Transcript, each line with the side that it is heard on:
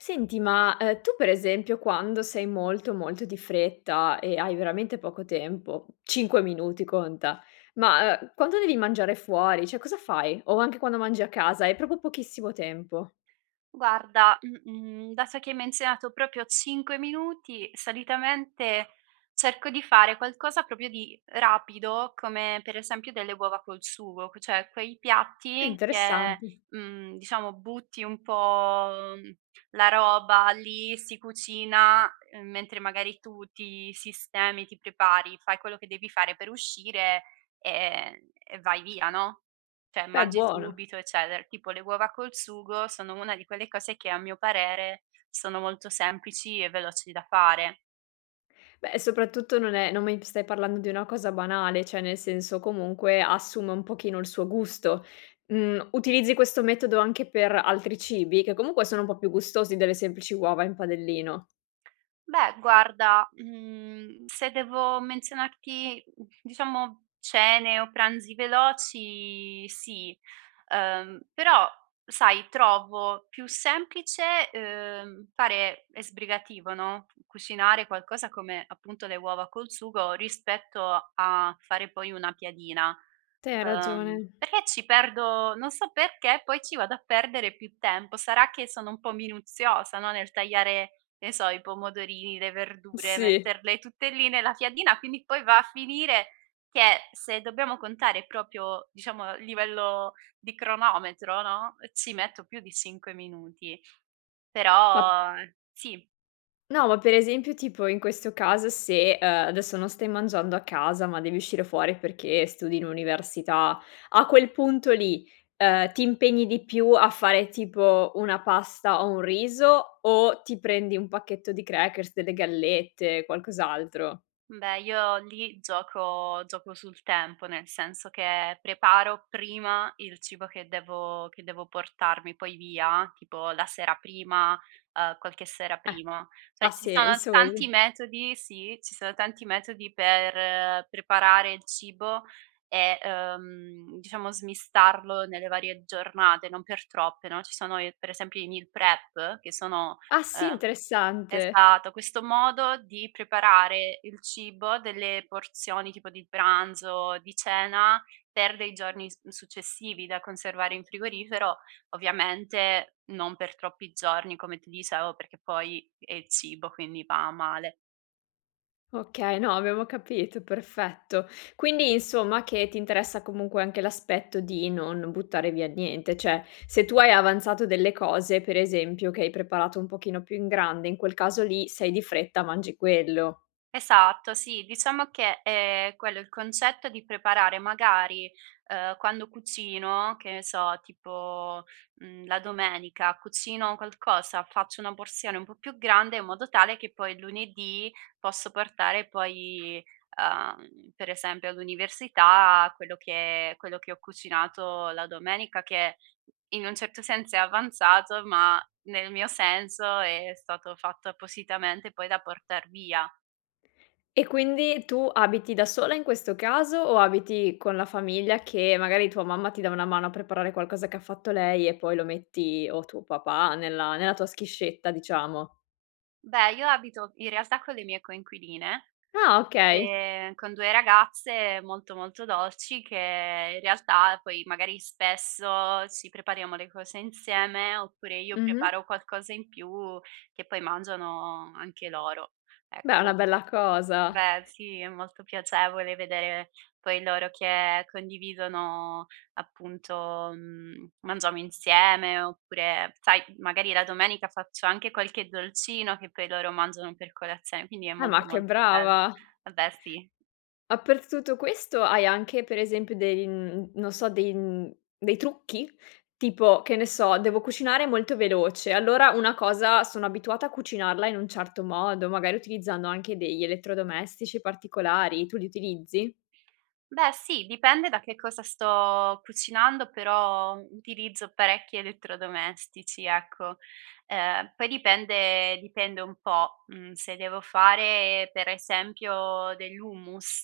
left: Senti, ma, ehm, tu, per esempio, quando sei molto, molto di fretta e hai veramente poco tempo, 5 minuti, conta, ma, uhm, quando devi mangiare fuori, cioè, cosa fai? O anche quando mangi a casa e hai proprio pochissimo tempo?
right: Guarda, mhmm, mhmm, dato che hai menzionato proprio 5 minuti, solitamente cerco di fare qualcosa proprio di rapido come, per esempio, delle uova col sugo q c cioè, quei piatti che,
left: Interessante.
right: mhmm, diciamo, butti un po', mhmm, la roba lì, si cucina, uhm, mentre, magari, tu ti sistemi, ti prepari, fai quello che devi fare per uscire e e vai via, no, cioè,
left: Beh,
right: mangi
left: buona.
right: subito eccetera. Tipo, le uova col sugo sono una di quelle cose che, a mio parere, sono molto semplici e veloci da fare.
left: Beh, soprattutto, non è non mi t stai parlando di una cosa banale. Cioè, nel senso, comunque, assume un pochino il suo gusto. Mhmm, utilizzi questo metodo anche per altri cibi che, comunque, sono un po' più gustosi delle semplici uova in padellino?
right: Beh, guarda, mhmm, se devo menzionarti, diciamo, cene o pranzi veloci, sì. Ehm, però, sai, trovo più semplice, ehm, fare e sbrigativo no, cucinare qualcosa come, appunto, le uova col sugo, rispetto a fare, poi, una piadina.
left: Te, hai
right: Ehm,
left: ragione.
right: perché ci perdo non so perché, poi ci vado a perdere più tempo. Sarà che sono un po' minuziosa, no, nel tagliare, che ne so, i pomodorini, le verdure,
left: Sì.
right: metterle tutte lì nella piadina quindi, poi, va a finire che, se dobbiamo contare proprio, diciamo a livello di cronometro, no, ci metto più di 5 minuti,
left: Ma...
right: però sì.
left: No, ma, per esempio, tipo in questo caso, se, uhm, adesso non stai mangiando a casa ma devi uscire fuori perché studi in università. A quel punto lì, uhm, ti impegni di più a fare, tipo, una pasta o un riso, o ti prendi un pacchetto di crackers, delle gallette, qualcos'altro?
right: Beh, io lì gioco gioco sul tempo, nel senso che preparo prima il cibo che devo che devo portarmi poi via, tipo la sera prima, uhm, qualche sera
left: Eh,
right: prima. Cioè,
left: ha
right: ci sono
left: senso
right: tanti
left: così.
right: metodi sì, ci sono tanti metodi per preparare il cibo e, ehm, diciamo, smistarlo nelle varie giornate, non per troppe, no, ci sono i per esempio, i meal prep, che sono
left: Ah, sì,
right: ehm,
left: interessante.
right: esatto, questo modo di preparare il cibo, delle porzioni tipo di pranzo, di cena per dei giorni su successivi da conservare in frigorifero, ovviamente non per troppi giorni come ti dicevo, perché poi è il cibo, quindi va a male.
left: Okay, no, avevo capito, perfetto. Quindi, insomma, che ti interessa comunque anche l'aspetto di non buttare via niente. Cioè, se tu hai avanzato delle cose, per esempio, che hai preparato un pochino più in grande, in quel caso lì sei di fretta, mangi quello.
right: Esatto. Sì, diciamo che, ehm, è quello, il concetto di preparare magari, uhm, quando cucino che ne so, tipo, mhmm, la domenica cucino qualcosa, faccio una porzione un po' più grande in modo tale che poi lunedì posso portare poi, uhm, per esempio all'università quello che quello che ho cucinato la domenica, che in un certo senso è avanzato, ma nel mio senso è stato fatto appositamente poi da portar via.
left: E quindi tu abiti da sola, in questo caso o abiti con la famiglia, che magari tua mamma ti dà una mano a preparare qualcosa che ha fatto lei e poi lo metti o tuo papà, nella nella tua schiscetta, diciamo?
right: Beh, io abito in realtà con le mie coinquiline,
left: Ah, okay!
right: ehm, con 2 ragazze molto, molto dolci, che in realtà poi magari spesso ci prepariamo le cose insieme, oppure io
left: Mh-mh.
right: preparo qualcosa in più che poi mangiano anche loro,
left: Beh, è una
right: ecco.
left: bella cosa.
right: Beh, sì, è molto piacevole vedere poi loro che condividono, appunto uhm, mangiamo insieme, oppure sai, magari la domenica faccio anche qualche dolcino che poi loro mangiano per colazione, quindi è
left: Eh, ma
right: molto,
left: che
right: molto bello
left: brava!
right: vabbè sì.
left: A per t tutto questo, hai anche per esempio dei uhm, non so dei uhm, dei trucchi? Tipo, che ne so, devo cucinare molto veloce, allora una cosa sono abituata a cucinarla in un certo modo, magari utilizzando anche degli elettrodomestici particolari, tu li utilizzi?
right: Beh, sì, dipende da che cosa sto cucinando, però utilizzo parecchi elettrodomestici ecco, ehm, poi dipende dipende un po', uhm, se devo fare per esempio dell'hummus,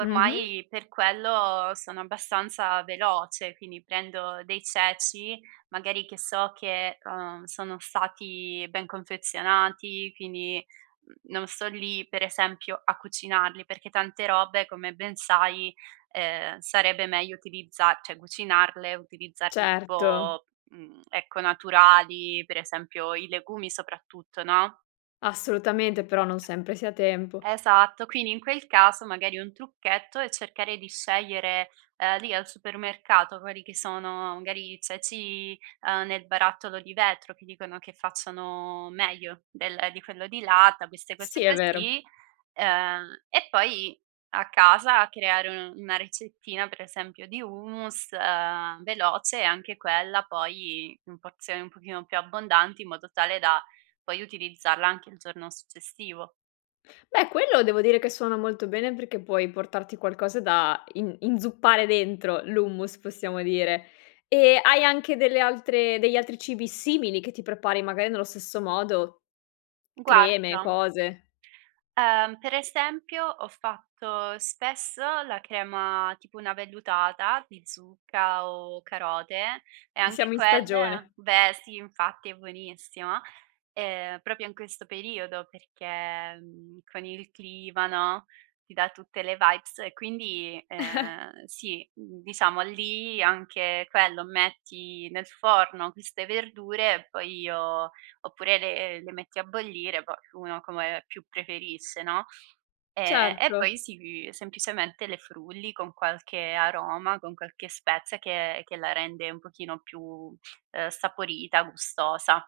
left: Mh-mh.
right: per quello sono abbastanza veloce, quindi prendo dei ceci magari che so che, uhm, sono stati ben confezionati, quindi, non sto lì per esempio a cucinarli, perché tante robe come ben sai, ehm, sarebbe meglio utilizza cioè cucinarle, utilizzarle
left: Certo.
right: tipo uhm, ecco naturali per esempio i legumi soprattutto, no?
left: Assolutamente, però non sempre si ha tempo.
right: Esatto. Quindi in quel caso magari un trucchetto è cercare di scegliere, ehm, lì al supermercato quelli che sono magari i ceci, uhm, nel barattolo di vetro che dicono che facciano meglio del di quello di latta, queste
left: Sì,
right: cose
left: è vero.
right: così, uhm, e poi a casa creare, uhm, una ricettina per esempio di hummus, ehm, veloce e anche quella poi in porzioni un pochino più abbondanti in modo tale da poi utilizzarla anche il giorno successivo.
left: Beh, quello devo dire che suona molto bene perché puoi portarti qualcosa da in inzuppare dentro l'hummus, possiamo dire. E hai anche delle altre degli altri cibi simili, che ti prepari magari nello stesso modo? Creme,
right: Guarda
left: cose?
right: Uhm, per esempio ho fatto spesso la crema, tipo una vellutata di zucca o carote e
left: I
right: anche
left: siamo in stagione.
right: quelle beh, sì, infatti è buonissima! Ehm, proprio in questo periodo perché, mhmm, con il clima, no, ti dà tutte le vibes e quindi, ehm, sì, uhm, diciamo lì anche quello, metti nel forno queste verdure e poi io oppure le le metti a bollire, poi uno come più preferisce, no? Ehm, e
left: Certo.
right: poi sì, semplicemente le frulli con qualche aroma, con qualche spezia che che la rende un pochino più, ehm, saporita, gustosa.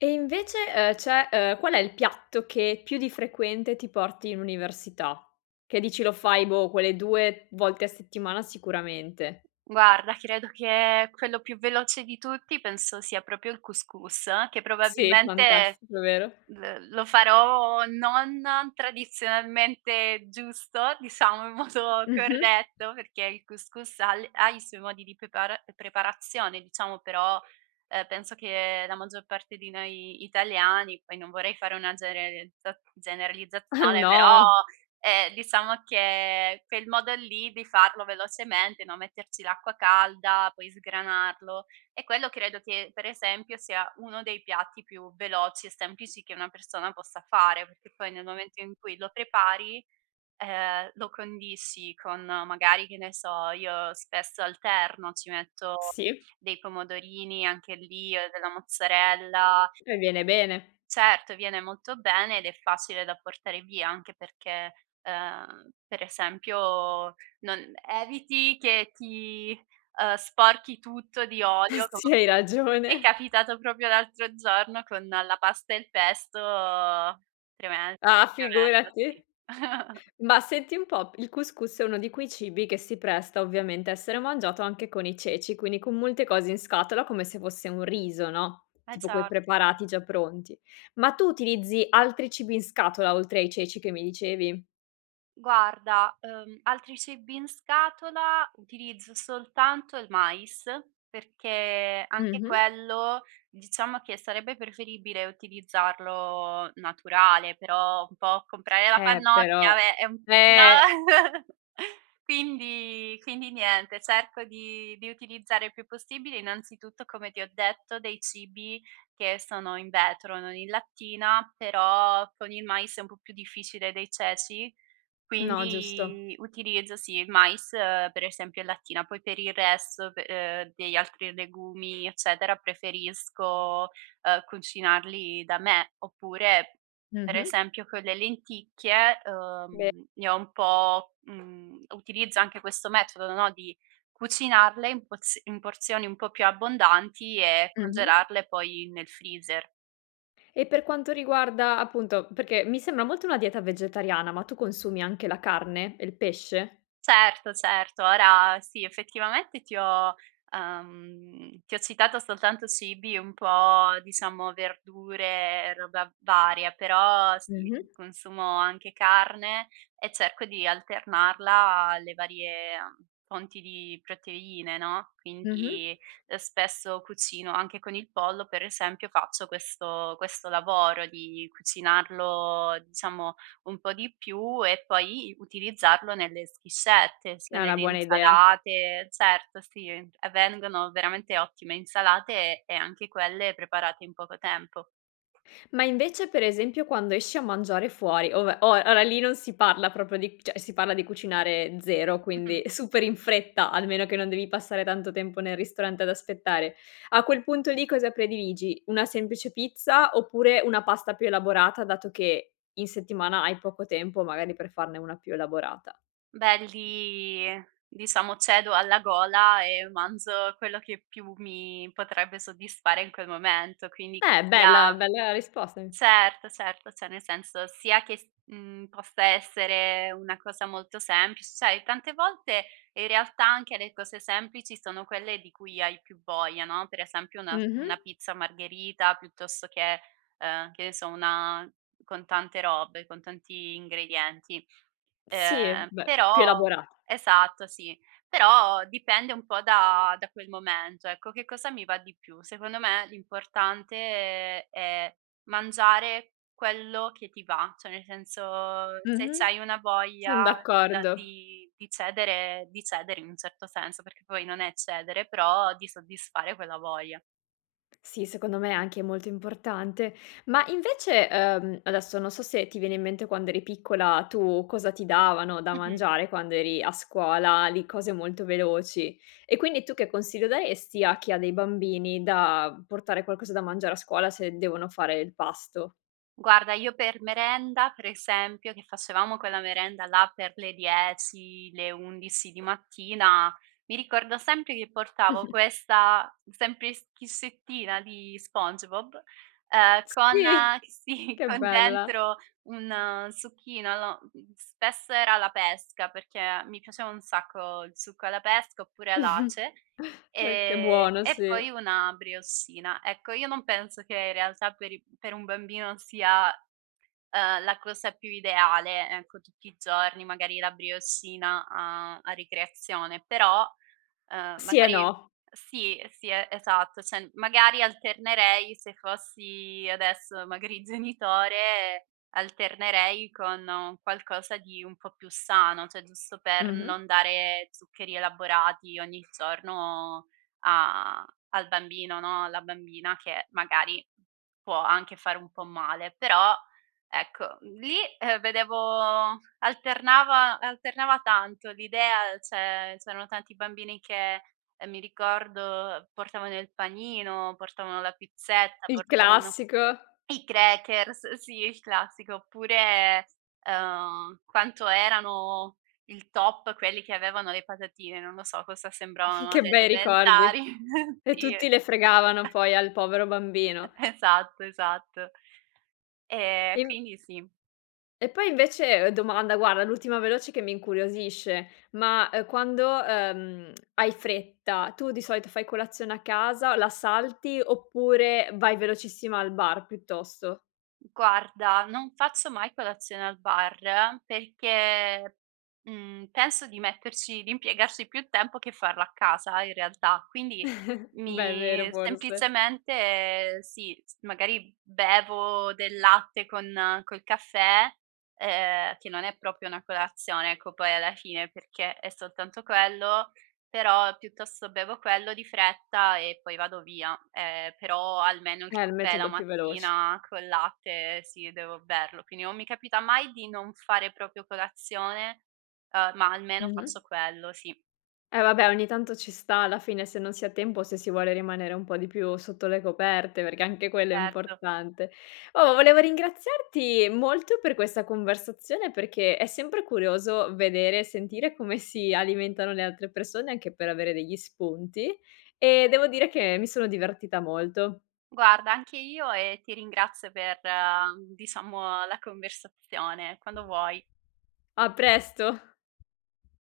left: E invece, uhm, cioè, uhm, qual è il piatto che più di frequente ti porti in università? Che dici lo fai, boh, quelle 2 volte a settimana, sicuramente.
right: Guarda, credo che quello più veloce di tutti penso sia proprio il cous cous, che
left: Sì,
right: probabilmente,
left: fantastico, vero?
right: l lo farò non tradizionalmente giusto, diciamo in modo
left: Mh-mh.
right: corretto, perché il cous cous ha le ha i suoi modi di prepara preparazione diciamo, però, ehm, penso che la maggior parte di noi italiani, poi non vorrei fare una gererizza generalizzazione, però,
left: No.
right: ehm, diciamo che quel modo lì di farlo velocemente, no, metterci l'acqua calda, poi sgranarlo, e quello credo che per esempio sia uno dei piatti più veloci e semplici che una persona possa fare. Che poi nel momento in cui lo prepari, ehm, lo condisci con magari che ne so, io spesso alterno ci metto
left: Sì.
right: dei pomodorini anche lì, uhm, della mozzarella.
left: E viene bene?
right: Certo, viene molto bene ed è facile da portare via, anche perché, uhm, per esempio non eviti che ti, uhm, sporchi tutto di olio, come
left: Sì, hai
right: mi è
left: ragione.
right: capitato proprio l'altro giorno con la pasta e il pesto, tremen
left: Ah,
right: tremendo,
left: figurati.
right: sì.
left: Ma senti un po', il cous cous è uno di quei cibi che si presta ovviamente a essere mangiato anche con i ceci, quindi con molte cose in scatola, come se fosse un riso, no,
right: Eh,
left: tipo quei
right: certo.
left: preparati già pronti. Ma tu utilizzi altri cibi in scatola oltre ai ceci che mi dicevi?
right: Guarda, uhm, altri cibi in scatola, utilizzo soltanto il mais, perché anche
left: Mh-mh.
right: quello diciamo che sarebbe preferibile utilizzarlo naturale, però un po' comprare la
left: Eh,
right: pannocchia,
left: però
right: vabbè è è un p po
left: eh!
right: quindi quindi niente, cerco di di utilizzare il più possibile, innanzitutto come ti ho detto dei cibi che sono in vetro, non in lattina, però con il mais è un po' più difficile dei ceci,
left: No, giusto.
right: quindi utilizzo, sì, il mais, uhm, per esempio in lattina, poi per il resto, pe ehm, degli altri legumi, eccetera, preferisco, ehm, cucinarli da me. Oppure, per
left: Mh-mh.
right: esempio con le lenticchie,
left: Be
right: uhm, ne ho un po', uhm, utilizzo anche questo metodo, no, di cucinarle in porz in porzioni un po' più abbondanti e
left: Mh-mh.
right: congelarle poi nel freezer.
left: E per quanto riguarda appunto, perché mi sembra molto una dieta vegetariana, ma tu consumi anche la carne e il pesce?
right: Certo, certo, ora sì, effettivamente ti ho uhm, ti ho citato soltanto cibi un po' diciamo verdure e roba varia, però, sì
left: Mh-mh.
right: consumo anche carne e cerco di alternarla alle varie, uhm, fonti di proteine, no?
left: Mh-mh.
right: Quindi, uhm, spesso cucino anche con il pollo, per esempio, faccio questo questo lavoro di cucinarlo diciamo un po' di più e poi utilizzarlo nelle schiscette, sia
left: È una
right: nelle
left: buona idea.
right: insalate certo, sì, e vengono veramente ottime insalate e anche quelle preparate in poco tempo.
left: Ma invece per esempio, quando esci a mangiare fuori, ove oa ora lì non si parla proprio di cioè, si parla di cucinare zero, quindi,
right: Mh-mh.
left: super in fretta, almeno che non devi passare tanto tempo nel ristorante ad aspettare. A quel punto lì, cosa prediligi? Una semplice pizza oppure una pasta più elaborata, dato che in settimana hai poco tempo magari per farne una più elaborata?
right: Beh, lì diciamo cedo alla gola e manzo quello che più mi potrebbe soddisfare in quel momento. Quindi
left: Beh, bella
right: sia
left: bella risposta mi
right: certo, certo, cioè nel senso, sia che s mhmm, possa essere una cosa molto semplic sai tante volte in realtà anche le cose semplici sono quelle di cui hai più voglia, no, per esempio una s una
left: Mh-mh.
right: pizza margherita piuttosto che, uhm, che ne so, una, con tante robe, con tanti ingredienti.
left: Sì,
right: Ehm,
left: beh, più
right: però
left: elabora
right: esatto sì, però dipende un po' da da quel momento ecco, che cosa mi va di più. Secondo me l'importante è mangiare quello che ti va, cioè nel senso se
left: Mh-mh.
right: c'hai una
left: Son
right: voglia di la
left: d'accordo.
right: di di cedere di cedere in un certo senso, perché poi non è cedere però di soddisfare quella voglia.
left: Sì, secondo me è anche molto importante. Ma invece, uhm, adesso non so se ti viene in mente quando eri piccola tu, cosa ti davano da
right: Mh-mh.
left: mangiare quando eri a scuola, lì, cose molto veloci, e quindi tu che consiglio daresti a chi ha dei bambini da portare qualcosa da mangiare a scuola se devono fare il pasto?
right: Guarda io per merenda, per esempio, che facevamo quella merenda là per le 10, le 11 di mattina, mi ricordo sempre che portavo
left: Mh-mh.
right: questa sempli schiscettina di Spongebob, uhm, con
left: Sì!
right: sì
left: Che
right: con
left: bella!
right: dentro un succhino. Lo mhmm, spesso era alla pesca, perché mi piaceva un sacco il succo alla pesca, oppure all'ace,
left: Eh, che
right: ehm,
left: buono,
right: e
left: sì.
right: poi una brioscina. Ecco io non penso che in realtà per i per un bambino sia, uhm, la cosa più ideale, ecco, tutti i giorni magari la brioscina a a ricreazione, però, uhm,
left: Sì e
right: magari
left: no.
right: sì, sì e esatto, cioè m magari alternerei se fossi adesso, magari, genitore alternerei con un qualcosa di un po' più sano, cioè giusto per
left: Mh-mh.
right: non dare zuccheri elaborati ogni giorno a al bambino, no, alla bambina che magari può anche fare un po' male. Però ecco, l lì, ehm, vedevo alternava alternava tanto l'idea cioè, c'erano tanti bambini che, ehm, mi ricordo portavano il panino, portavano la pizzetta,
left: Il
right: portavano
left: classico.
right: i crackers, sì, il classico, oppure, uhm, quanto erano il top quelli che avevano le patatine, non lo so cosa sembravano
left: Che
right: alle
left: bei
right: elementari
left: ricordi. E
right: sì
left: tutti le fregavano poi al povero bambino.
right: Esatto, esatto. Ehm,
left: E m
right: quindi sì.
left: e poi invece uhm, domanda, guarda, l'ultima veloce che mi incuriosisce ma, ehm, quando, uhm, hai fretta tu di solito fai colazione a casa, la salti oppure vai velocissima al bar, piuttosto?
right: Mhmm, guarda, non faccio mai colazione al bar perché, mhmm, penso di metterci di impiegarci più tempo che farla a casa in realtà, quindi
left: Beh, è vero
right: mi
left: forse.
right: semplicemente sì s magari bevo del latte con col caffè, ehm, che non è proprio una colazione, ecco, poi alla fine, perché è soltanto quello, però piuttosto bevo quello di fretta e poi vado via, ehm, però almeno il
left: Eh, è il
right: caffè la
left: metodo più veloce.
right: mattina col latte, sì, devo berlo. Quindi non mi capita mai di non fare proprio colazione, uhm, ma almeno faccio
left: Mh-mh.
right: quello, sì.
left: Eh, vabbè ogni tanto ci sta alla fine, se non si ha tempo o se si vuole rimanere un po' di più sotto le coperte, perché anche quello è
right: Certo.
left: importante. Oh, volevo ringraziarti molto per questa conversazione, perché è sempre curioso vedere e sentire come si alimentano le altre persone anche per avere degli spunti, e devo dire che mi sono divertita molto.
right: Guarda anche io e ti ringrazio per, diciamo, la conversazione, quando vuoi.
left: A presto.